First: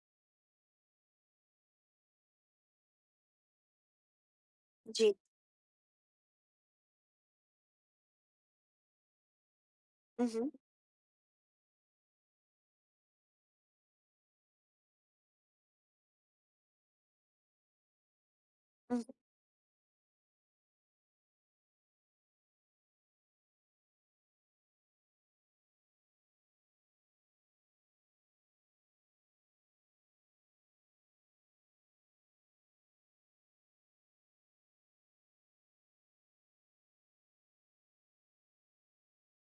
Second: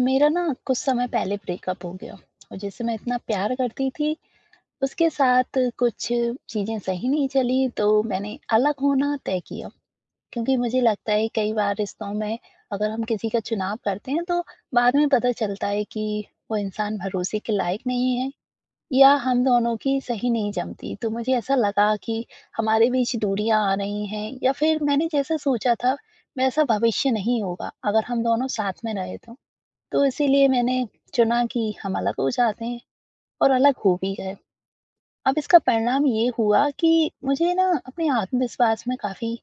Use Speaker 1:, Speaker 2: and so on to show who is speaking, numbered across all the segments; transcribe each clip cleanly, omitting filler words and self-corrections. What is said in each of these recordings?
Speaker 1: मेरा ना कुछ समय पहले ब्रेकअप हो गया और जिसे मैं इतना प्यार करती थी उसके
Speaker 2: जी।
Speaker 1: साथ कुछ चीजें सही नहीं चली तो मैंने अलग होना तय किया,
Speaker 2: हुँ, हुँ,
Speaker 1: क्योंकि मुझे लगता है कई बार रिश्तों में अगर हम किसी का चुनाव करते हैं तो बाद में पता चलता है कि वो इंसान भरोसे के लायक नहीं है
Speaker 2: हुँ,
Speaker 1: या हम दोनों की सही नहीं जमती। तो मुझे ऐसा लगा कि हमारे बीच दूरियां आ रही हैं या फिर मैंने जैसा सोचा था वैसा भविष्य नहीं होगा अगर हम दोनों साथ में रहे तो इसीलिए मैंने चुना कि हम अलग हो जाते हैं और अलग हो भी गए। अब इसका परिणाम ये हुआ कि मुझे ना अपने आत्मविश्वास में काफ़ी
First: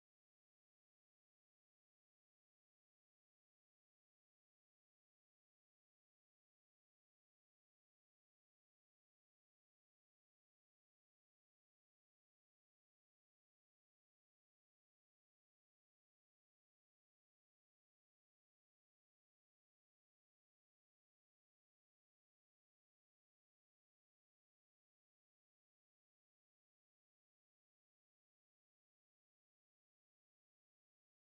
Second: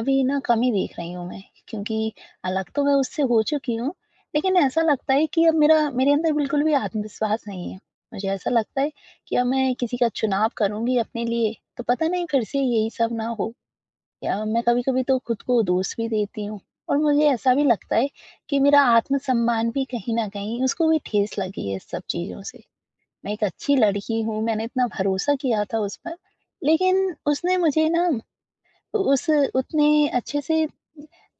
Speaker 1: अभी ना कमी देख रही हूँ मैं, क्योंकि अलग तो मैं उससे हो चुकी हूँ, लेकिन ऐसा लगता है कि अब मेरा मेरे अंदर बिल्कुल भी आत्मविश्वास नहीं है। मुझे ऐसा लगता है कि अब मैं किसी का चुनाव करूँगी अपने लिए, तो पता नहीं फिर से यही सब ना हो। या मैं कभी-कभी तो खुद को दोष भी देती हूँ और मुझे ऐसा भी लगता है कि मेरा आत्मसम्मान भी कहीं न कहीं, उसको भी ठेस लगी है इस सब चीज़ों से। मैं एक अच्छी लड़की हूँ, मैंने इतना भरोसा किया था उस पर, लेकिन उसने मुझे ना उस उतने अच्छे से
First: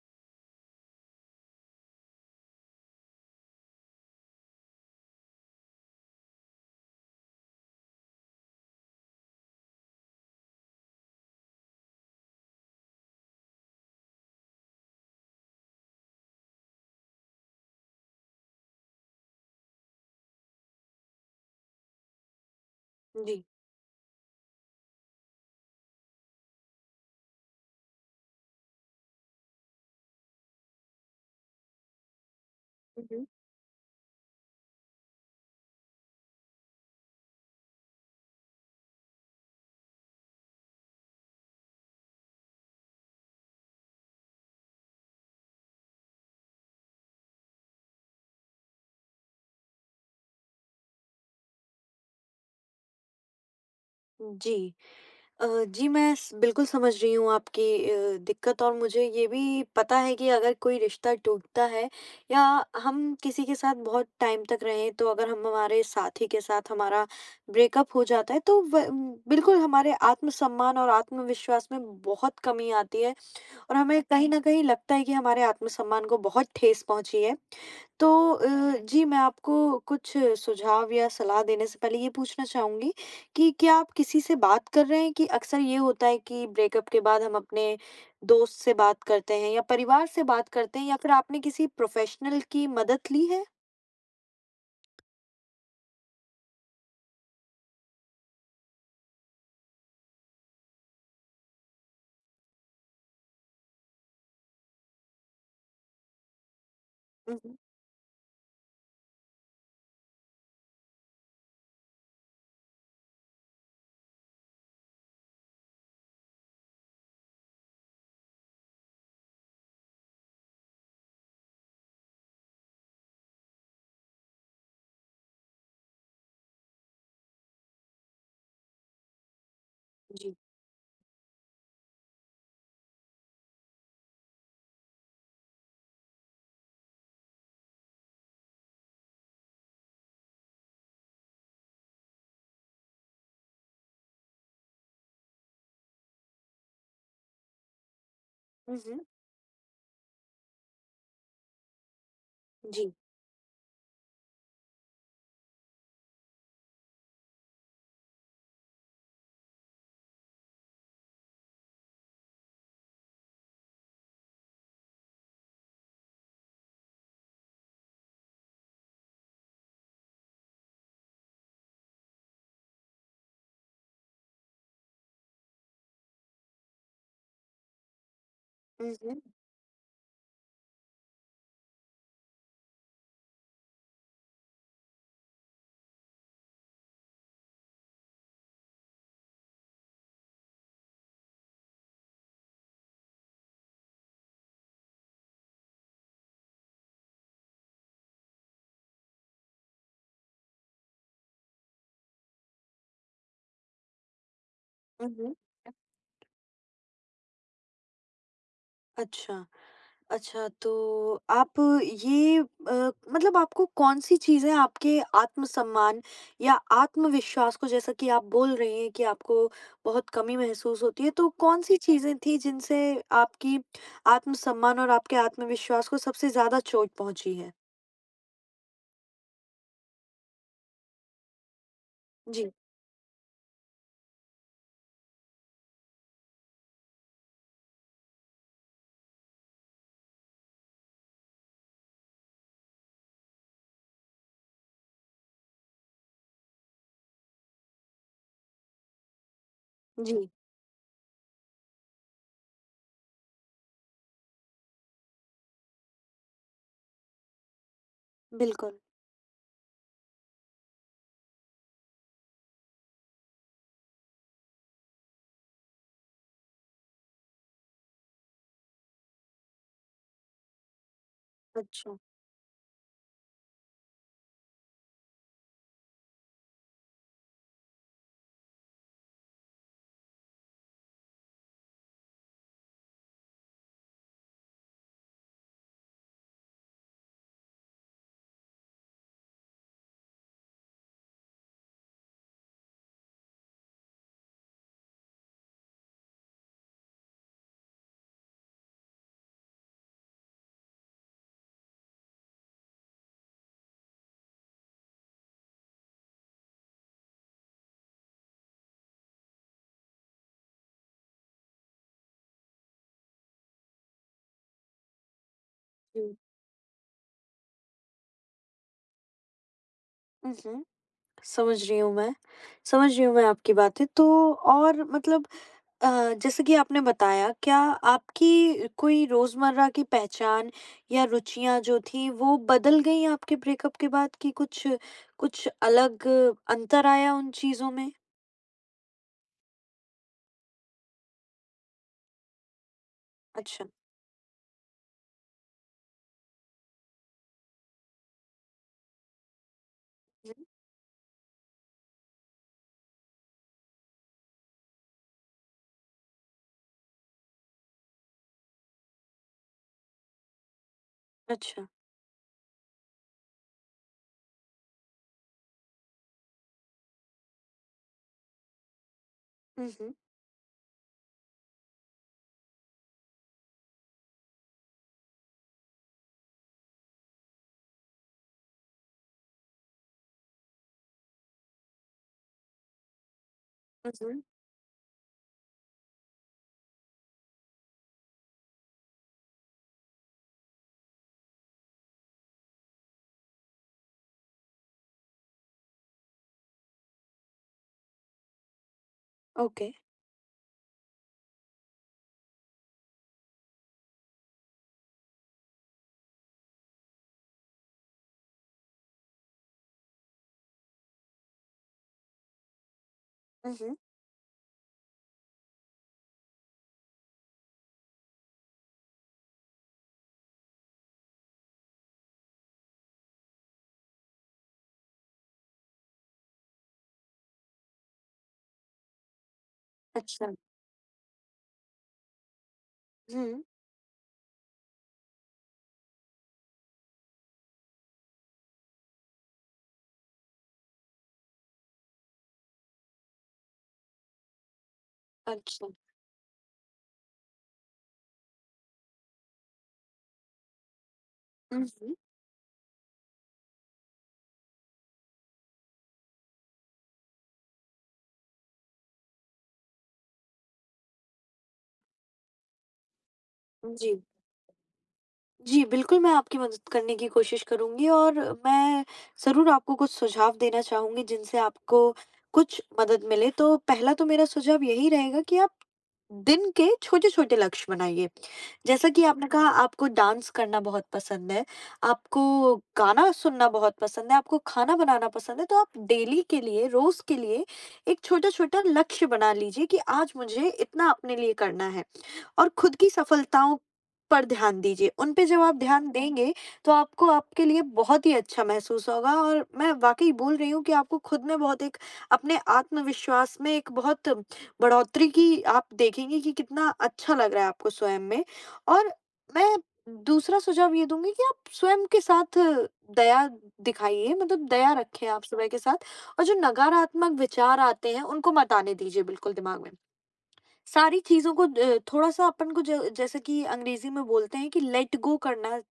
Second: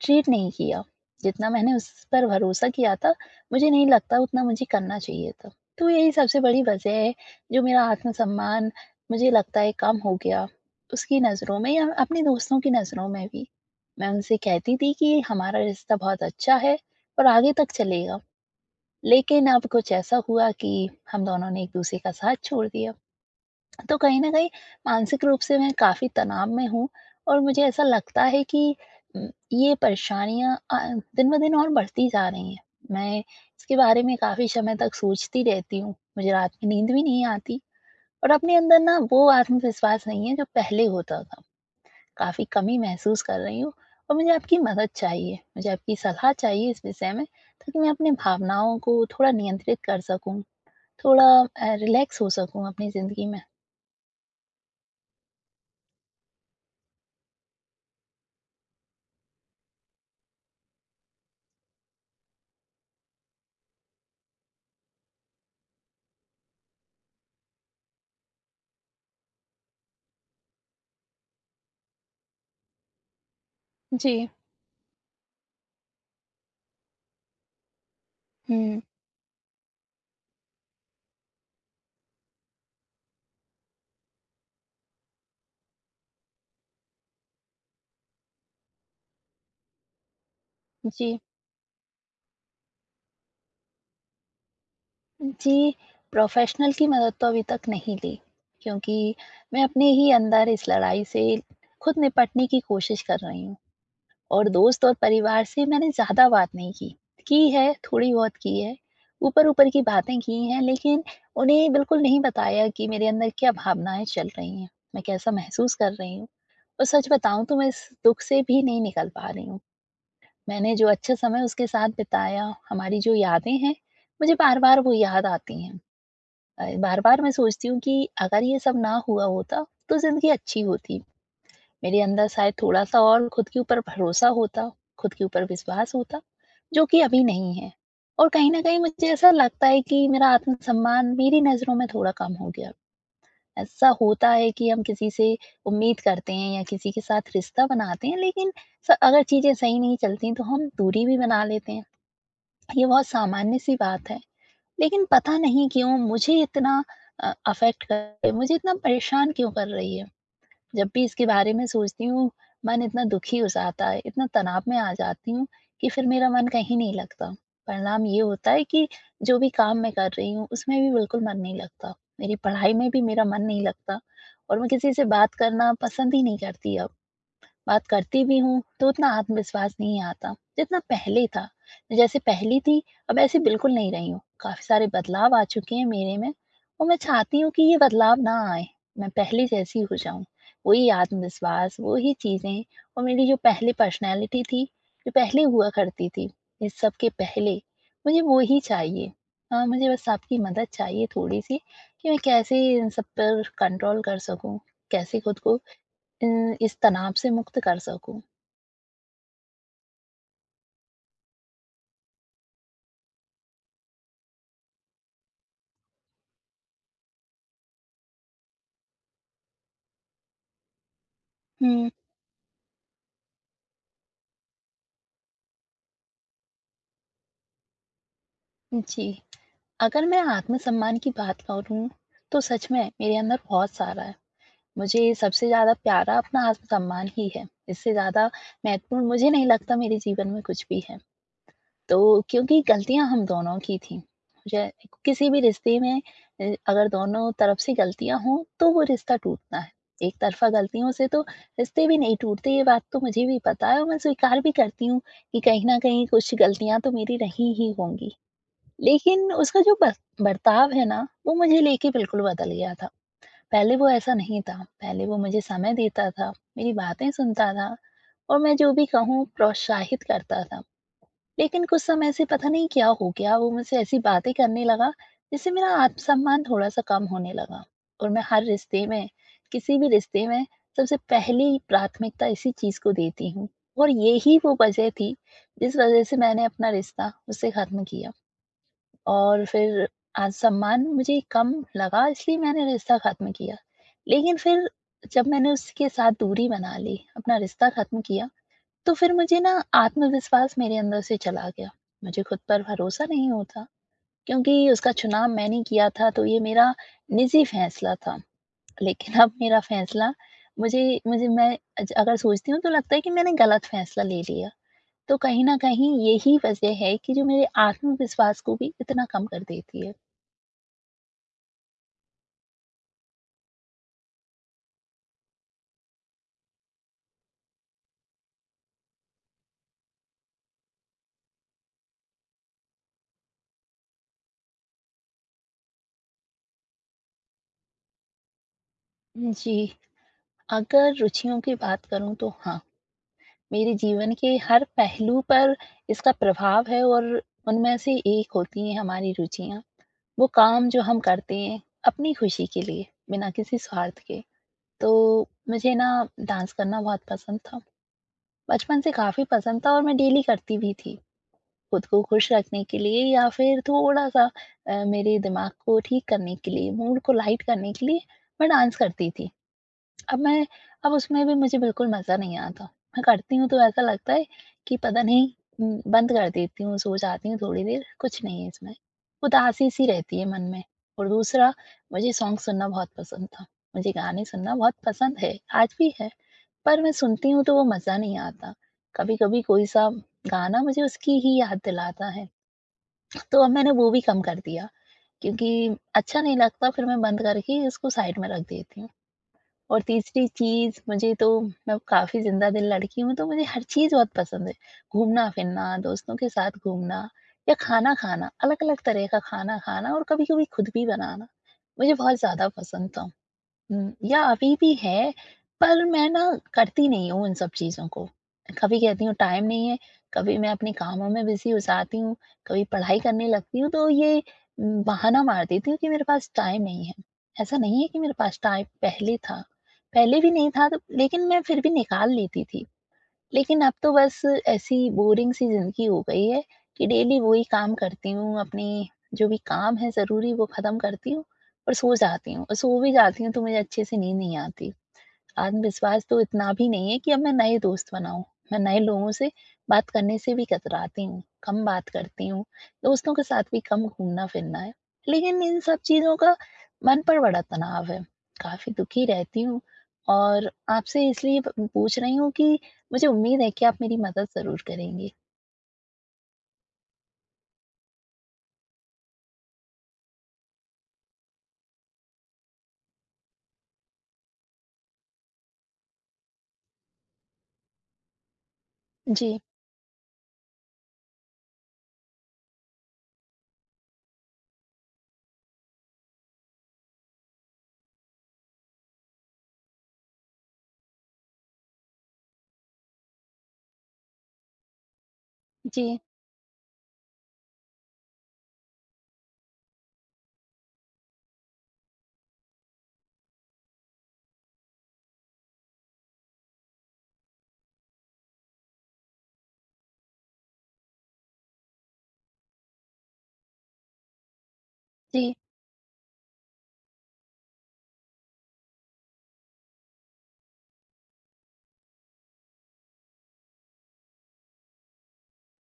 Speaker 1: ट्रीट नहीं किया। जितना मैंने उस पर भरोसा किया था, मुझे नहीं लगता उतना मुझे करना चाहिए था। तो यही सबसे बड़ी वजह है, जो मेरा आत्मसम्मान मुझे लगता है कम हो गया, उसकी नज़रों में या अपने दोस्तों की नज़रों में भी। मैं उनसे कहती थी कि हमारा रिश्ता बहुत अच्छा है और आगे तक चलेगा। लेकिन अब कुछ ऐसा हुआ कि हम दोनों ने एक-दूसरे का साथ छोड़ दिया।
Speaker 2: जी।
Speaker 1: तो कहीं न कहीं मानसिक रूप से मैं काफ़ी तनाव में हूँ और मुझे ऐसा लगता है कि ये परेशानियाँ दिन-ब-दिन और बढ़ती जा रही हैं। मैं
Speaker 2: हुँ,
Speaker 1: इसके बारे में काफ़ी समय तक सोचती रहती हूँ, मुझे रात में नींद भी नहीं आती और अपने अंदर ना वो आत्मविश्वास नहीं है जो पहले होता था। काफ़ी कमी महसूस कर रही हूँ और मुझे आपकी मदद चाहिए, मुझे आपकी सलाह चाहिए इस विषय में, ताकि मैं अपनी भावनाओं को थोड़ा नियंत्रित कर सकूँ, थोड़ा रिलैक्स हो सकूँ अपनी ज़िंदगी में।
Speaker 2: हुँ, जी। जी, मैं स बिल्कुल समझ रही हूँ आपकी दिक्कत। और मुझे ये भी पता है कि अगर कोई रिश्ता टूटता है या हम किसी के साथ बहुत टाइम तक रहें, तो अगर हम हमारे साथी के साथ हमारा ब्रेकअप हो जाता है, तो बिल्कुल हमारे आत्मसम्मान और आत्मविश्वास में बहुत कमी आती है और हमें कहीं
Speaker 1: जी।
Speaker 2: न कहीं लगता है कि हमारे आत्मसम्मान को बहुत ठेस पहुँची है। तो
Speaker 1: हुँ।
Speaker 2: जी, मैं आपको कुछ सुझाव या सलाह देने से पहले ये पूछना चाहूँगी कि क्या आप किसी से बात कर रहे हैं? कि अक्सर ये होता है कि ब्रेकअप के बाद हम अपने दोस्त से बात करते हैं या परिवार से बात करते हैं या फिर
Speaker 1: जी,
Speaker 2: आपने किसी प्रोफ़ेशनल की मदद ली है?
Speaker 1: जी, प्रोफ़ेशनल की मदद तो अभी तक नहीं ली, क्योंकि मैं अपने ही अंदर इस लड़ाई से खुद निपटने की कोशिश कर रही हूँ और दोस्त और परिवार से मैंने ज़्यादा बात नहीं की।
Speaker 2: हुँ,
Speaker 1: की
Speaker 2: हुँ।
Speaker 1: है, थोड़ी बहुत की है, ऊपर-ऊपर की बातें की हैं, लेकिन उन्हें बिल्कुल नहीं बताया कि मेरे अंदर क्या भावनाएँ चल रही हैं, मैं कैसा महसूस कर रही हूँ और सच बताऊँ तो मैं इस दुःख से भी नहीं निकल पा रही हूँ। मैंने जो अच्छा समय उसके साथ बिताया, हमारी जो यादें हैं, मुझे बार-बार वो याद आती हैं। बार बार मैं सोचती हूँ कि अगर ये सब ना हुआ होता तो जिंदगी
Speaker 2: जी।
Speaker 1: अच्छी होती, मेरे अंदर शायद थोड़ा सा और खुद के ऊपर भरोसा होता, खुद के ऊपर विश्वास होता, जो कि अभी नहीं है। और कहीं ना कहीं मुझे ऐसा लगता है कि मेरा आत्मसम्मान मेरी नजरों में थोड़ा कम हो गया। ऐसा होता है कि हम किसी से उम्मीद करते हैं या किसी के साथ रिश्ता बनाते हैं, लेकिन
Speaker 2: हुँ, हुँ।
Speaker 1: अगर चीजें सही नहीं चलती तो हम दूरी भी बना लेते हैं। ये
Speaker 2: जी।
Speaker 1: बहुत सामान्य सी बात है, लेकिन पता नहीं क्यों मुझे इतना अफ़ेक्ट कर रही है, मुझे इतना परेशान क्यों कर रही है? जब भी इसके बारे में सोचती हूँ, मन इतना दुखी हो जाता है, इतना तनाव में आ जाती हूँ कि फिर मेरा मन कहीं नहीं लगता। परिणाम ये होता है कि जो भी काम मैं कर रही हूँ, उसमें भी बिल्कुल मन नहीं लगता। मेरी पढ़ाई में भी मेरा मन नहीं लगता और मैं किसी से बात करना पसंद ही नहीं करती अब। बात करती भी हूँ तो
Speaker 2: हुँ,
Speaker 1: उतना
Speaker 2: हुँ।
Speaker 1: आत्मविश्वास नहीं आता जितना पहले था, जैसे पहली थी। अब ऐसी बिल्कुल नहीं रही हूँ, काफी सारे बदलाव आ चुके हैं मेरे में और मैं चाहती हूँ कि ये बदलाव ना आए, मैं पहले जैसी हो जाऊं। वही आत्मविश्वास, वही चीजें और मेरी जो पहले पर्सनैलिटी थी, जो पहले हुआ करती थी इस सब के पहले, मुझे वो ही चाहिए। हाँ, मुझे बस आपकी मदद चाहिए थोड़ी सी, कि मैं कैसे इन सब पर कंट्रोल कर सकूं,
Speaker 2: हुँ,
Speaker 1: कैसे
Speaker 2: हुँ।
Speaker 1: खुद को अ, इस तनाव से मुक्त कर सकूँ।
Speaker 2: अच्छा। अच्छा, तो आप ये मतलब आपको कौन-सी चीज़ें आपके आत्मसम्मान या आत्मविश्वास को, जैसा कि आप बोल रही हैं कि आपको बहुत कमी महसूस होती है, तो कौन-सी
Speaker 1: हुँ।
Speaker 2: चीज़ें थी जिनसे आपकी आत्मसम्मान और आपके आत्मविश्वास को सबसे ज़्यादा चोट पहुँची है?
Speaker 1: जी, अगर मैं आत्मसम्मान की बात करूँ, तो
Speaker 2: जी।
Speaker 1: सच में मेरे अंदर बहुत सारा है। मुझे सबसे ज़्यादा प्यारा अपना आत्मसम्मान ही है। इससे ज़्यादा महत्वपूर्ण मुझे नहीं लगता मेरे जीवन में कुछ भी है। तो क्योंकि गलतियाँ हम दोनों की थी। मुझे किसी भी रिश्ते में अगर दोनों तरफ से गलतियाँ हों, तो वो रिश्ता टूटता है। एक
Speaker 2: जी।
Speaker 1: तरफ़ा गलतियों से तो रिश्ते भी नहीं टूटते, ये बात तो मुझे भी पता है और मैं स्वीकार भी करती हूँ कि कहीं न कहीं कुछ गलतियाँ तो मेरी रही ही होंगी।
Speaker 2: बिल्कुल।
Speaker 1: लेकिन उसका जो बर बर्ताव है ना, वो मुझे लेके बिल्कुल बदल गया था। पहले वो ऐसा नहीं था, पहले वो मुझे समय देता था, मेरी बातें सुनता था और मैं जो भी कहूँ प्रोत्साहित करता था। लेकिन कुछ
Speaker 2: अच्छा।
Speaker 1: समय से पता नहीं क्या हो गया, वो मुझसे ऐसी बातें करने लगा, जिससे मेरा आत्मसम्मान थोड़ा-सा कम होने लगा और मैं हर रिश्ते में, किसी भी रिश्ते में सबसे पहली प्राथमिकता इसी चीज़ को देती हूँ और यही वो वजह थी, जिस वजह से मैंने अपना रिश्ता उससे ख़त्म किया और फिर आत्मसम्मान मुझे कम लगा, इसलिए मैंने रिश्ता ख़त्म किया। लेकिन फिर जब मैंने उसके साथ दूरी बना ली, अपना रिश्ता ख़त्म किया, तो फिर मुझे ना आत्मविश्वास मेरे अंदर से चला गया। मुझे खुद पर भरोसा नहीं होता, क्योंकि उसका चुनाव मैंने किया था, तो ये मेरा निजी फैसला था। लेकिन अब मेरा फैसला मुझे मुझे मैं अज अगर सोचती हूँ तो लगता है कि मैंने गलत फैसला ले लिया। तो कहीं न कहीं
Speaker 2: जी।
Speaker 1: यही वजह है कि जो मेरे आत्मविश्वास को भी इतना कम कर देती है।
Speaker 2: हुँ, हुँ। समझ रही हूँ मैं। समझ रही हूँ मैं आपकी बातें। तो और मतलब जैसे कि आपने बताया, क्या आपकी कोई रोज़मर्रा की पहचान या रुचियाँ जो थीं, वो बदल गईं आपके ब्रेकअप के बाद, कि कुछ कुछ अलग अंतर आया उन चीज़ों में?
Speaker 1: जी, अगर रुचियों की बात करूँ तो हाँ,
Speaker 2: अच्छा।
Speaker 1: मेरे जीवन के हर पहलू पर इसका प्रभाव है और उनमें से एक होती हैं हमारी रुचियाँ। वो
Speaker 2: हुँ,
Speaker 1: काम जो हम करते हैं अपनी खुशी के लिए, बिना किसी स्वार्थ के। तो मुझे ना डांस करना बहुत पसंद था, बचपन से काफी पसंद था और मैं डेली करती भी थी,
Speaker 2: अच्छा।
Speaker 1: खुद को खुश रखने के लिए या फिर थोड़ा सा मेरे दिमाग को ठीक करने के लिए, मूड को लाइट करने के लिए मैं डांस करती थी।
Speaker 2: हुँ, हुँ।
Speaker 1: अब मैं अब उसमें भी मुझे बिल्कुल मज़ा नहीं आता। मैं करती हूँ तो ऐसा लगता है कि पता नहीं, बंद कर देती हूँ, सो जाती हूँ थोड़ी देर, कुछ नहीं है इसमें। उदासी सी रहती है मन में। और दूसरा, मुझे सॉन्ग सुनना बहुत पसंद था।
Speaker 2: हुँ,
Speaker 1: मुझे
Speaker 2: हुँ।
Speaker 1: गाने सुनना बहुत पसंद है, आज भी है। पर मैं सुनती हूँ तो वो मज़ा नहीं आता। कभी-कभी कोई सा गाना मुझे उसकी ही याद दिलाता है। तो अब मैंने वो भी कम कर दिया, क्योंकि अच्छा नहीं लगता, फिर मैं बंद करके उसको साइड में रख देती हूँ।
Speaker 2: ओके।
Speaker 1: और तीसरी चीज़ मुझे तो, मैं काफ़ी ज़िंदा दिल लड़की हूँ, तो मुझे हर चीज़ बहुत पसंद है। घूमना-फिरना, दोस्तों के साथ घूमना या खाना खाना, अलग-अलग तरह का खाना खाना और कभी-कभी खुद भी बनाना, मुझे बहुत ज़्यादा पसंद था।
Speaker 2: हुँ, हुँ।
Speaker 1: हुँ, या अभी भी है, पर मैं ना करती नहीं हूँ इन सब चीज़ों को। कभी कहती हूँ टाइम नहीं है, कभी मैं अपने कामों में बिज़ी हो जाती हूँ, कभी पढ़ाई करने लगती हूँ, तो ये बहाना मार देती हूँ कि मेरे पास टाइम नहीं है। ऐसा नहीं है कि मेरे पास टाइम पहले था, पहले भी
Speaker 2: अच्छा।
Speaker 1: नहीं था तो, लेकिन मैं फिर भी निकाल लेती थी।
Speaker 2: हुँ,
Speaker 1: लेकिन अब तो बस ऐसी बोरिंग सी ज़िंदगी हो गई है कि डेली वही काम करती हूँ, अपने जो भी काम है ज़रूरी वो ख़त्म करती हूँ और सो जाती हूँ और सो भी जाती हूँ तो मुझे अच्छे से नींद नहीं आती।
Speaker 2: अच्छा।
Speaker 1: आत्मविश्वास तो इतना भी नहीं है कि अब मैं नए दोस्त बनाऊँ। मैं नए लोगों से बात करने से भी कतराती हूँ,
Speaker 2: हुँ,
Speaker 1: कम बात
Speaker 2: हुँ।
Speaker 1: करती हूँ, दोस्तों के साथ भी कम घूमना-फिरना है। लेकिन इन सब चीज़ों का मन पर बड़ा तनाव है, काफ़ी दुखी रहती हूँ और आपसे इसलिए प पूछ रही हूँ कि मुझे उम्मीद है कि आप मेरी
Speaker 2: जी।
Speaker 1: मदद ज़रूर करेंगे।
Speaker 2: जी, बिल्कुल, मैं आपकी मदद करने की कोशिश करूँगी और मैं ज़रूर आपको कुछ सुझाव देना चाहूँगी जिनसे आपको कुछ मदद मिले। तो पहला तो मेरा सुझाव यही रहेगा कि आप दिन के छोटे-छोटे लक्ष्य बनाइए। जैसा कि आपने
Speaker 1: जी,
Speaker 2: कहा, आपको डांस करना बहुत पसंद है, आपको गाना सुनना बहुत पसंद है, आपको खाना बनाना पसंद है, तो आप डेली के लिए, रोज़ के लिए एक छोटा-छोटा लक्ष्य बना लीजिए कि आज मुझे इतना अपने लिए करना है। और खुद की सफलताओं पर ध्यान दीजिए। उन पे जब आप ध्यान
Speaker 1: जी,
Speaker 2: देंगे, तो आपको आपके लिए बहुत ही अच्छा महसूस होगा और मैं वाक़ई बोल रही हूँ कि आपको खुद में बहुत एक अपने आत्मविश्वास में एक बहुत बढ़ोतरी की आप देखेंगे कि कितना अच्छा लग रहा है आपको स्वयं में। और मैं दूसरा सुझाव ये दूँगी कि आप स्वयं के साथ दया दिखाइए, मतलब दया रखें आप
Speaker 1: जी।
Speaker 2: स्वयं के साथ और जो नकारात्मक विचार आते हैं, उनको मत आने दीजिए बिल्कुल दिमाग में। सारी चीज़ों को थोड़ा-सा अपन को ज जैसे कि अंग्रेज़ी में बोलते हैं कि लेट गो करना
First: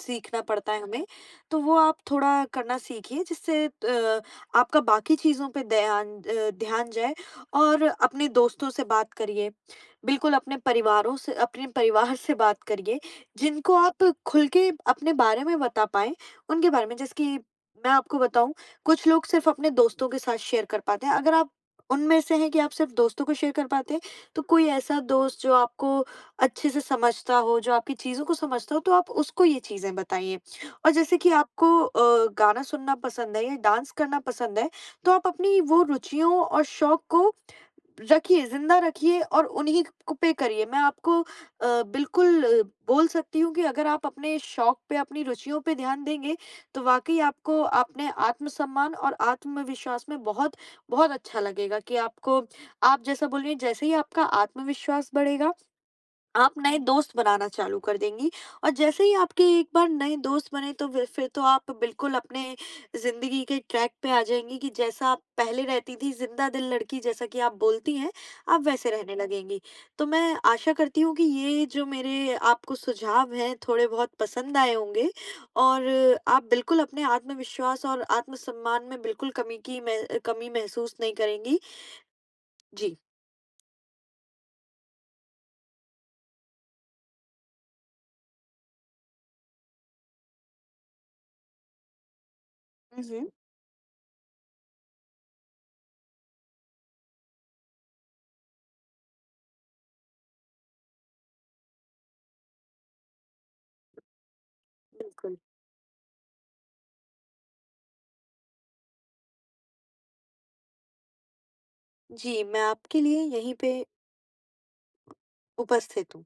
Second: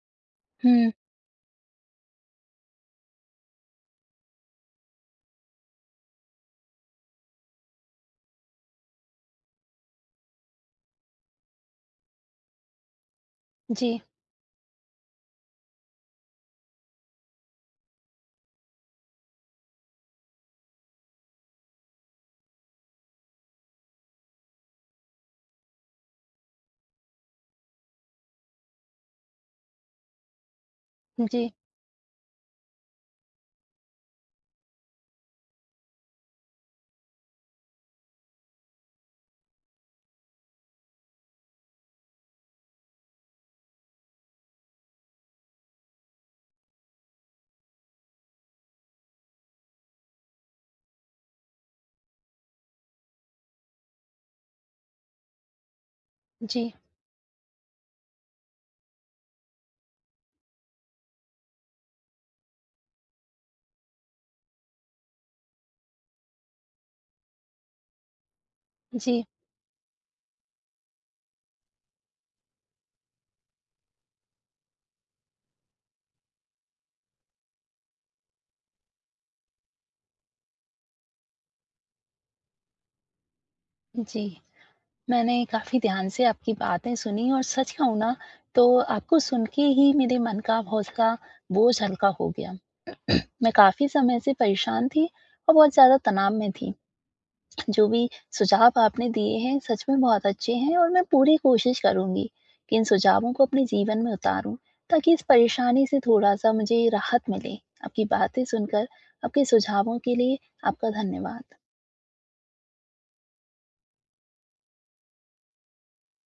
Speaker 2: सीखना पड़ता है
Speaker 1: हुँ,
Speaker 2: हमें, तो वो आप थोड़ा करना सीखिए, जिससे आपका बाकी चीज़ों पे ध्यान जाए और अपने दोस्तों से बात करिए। बिल्कुल अपने परिवार से बात करिए, जिनको
Speaker 1: जी,
Speaker 2: आप खुल के अपने बारे में बता पाएँ, उनके बारे में। जैसे कि मैं आपको बताऊँ, कुछ लोग सिर्फ़ अपने दोस्तों के साथ शेयर कर पाते हैं, अगर आप उनमें से हैं कि आप सिर्फ़ दोस्तों को शेयर कर पाते हैं, तो कोई ऐसा दोस्त जो आपको अच्छे से समझता हो, जो आपकी चीज़ों को समझता हो, तो आप उसको ये चीज़ें बताइए। और जैसे कि
Speaker 1: जी,
Speaker 2: आपको गाना सुनना पसंद है या डांस करना पसंद है, तो आप अपनी वो रुचियों और शौक को रखिए, ज़िंदा रखिए और उन्हीं क पे करिए। मैं आपको बिल्कुल बोल सकती हूँ कि अगर आप अपने शौक पे, अपनी रुचियों पे ध्यान देंगे, तो वाक़ई आपको अपने आत्मसम्मान और आत्मविश्वास में बहुत, बहुत अच्छा लगेगा कि आपको, आप जैसा बोल रही हैं, जैसे ही आपका आत्मविश्वास बढ़ेगा आप
Speaker 1: जी,
Speaker 2: नए दोस्त बनाना चालू कर देंगी और जैसे ही आपके एक बार नए दोस्त बने तो फिर तो आप बिल्कुल अपने ज़िंदगी के ट्रैक पे आ जाएँगी कि जैसा आप पहले रहती थी, ज़िंदा दिल लड़की जैसा कि आप बोलती हैं, आप वैसे रहने
Speaker 1: जी,
Speaker 2: लगेंगी। तो मैं आशा करती हूँ कि ये जो मेरे आपको सुझाव हैं थोड़े बहुत पसंद आए होंगे और आप बिल्कुल अपने आत्मविश्वास और आत्मसम्मान में बिल्कुल कमी की मह कमी महसूस नहीं करेंगी। जी।
Speaker 1: जी। मैंने काफ़ी ध्यान से आपकी बातें सुनी और सच कहूँ ना, तो आपको सुन के ही मेरे मन का हौसला, बोझ हल्का हो गया।
Speaker 2: हुँ, हुँ।
Speaker 1: मैं काफ़ी समय से परेशान थी और बहुत ज़्यादा तनाव में थी। जो भी सुझाव आपने दिए हैं, सच में बहुत अच्छे हैं और मैं पूरी कोशिश करूँगी कि इन सुझावों को अपने जीवन में उतारूँ, ताकि इस
Speaker 2: बिल्कुल।
Speaker 1: परेशानी से थोड़ा-सा मुझे राहत मिले। आपकी बातें सुनकर, आपके सुझावों के लिए आपका धन्यवाद।
Speaker 2: जी, मैं आपके लिए यहीं पे उपस्थित हूँ।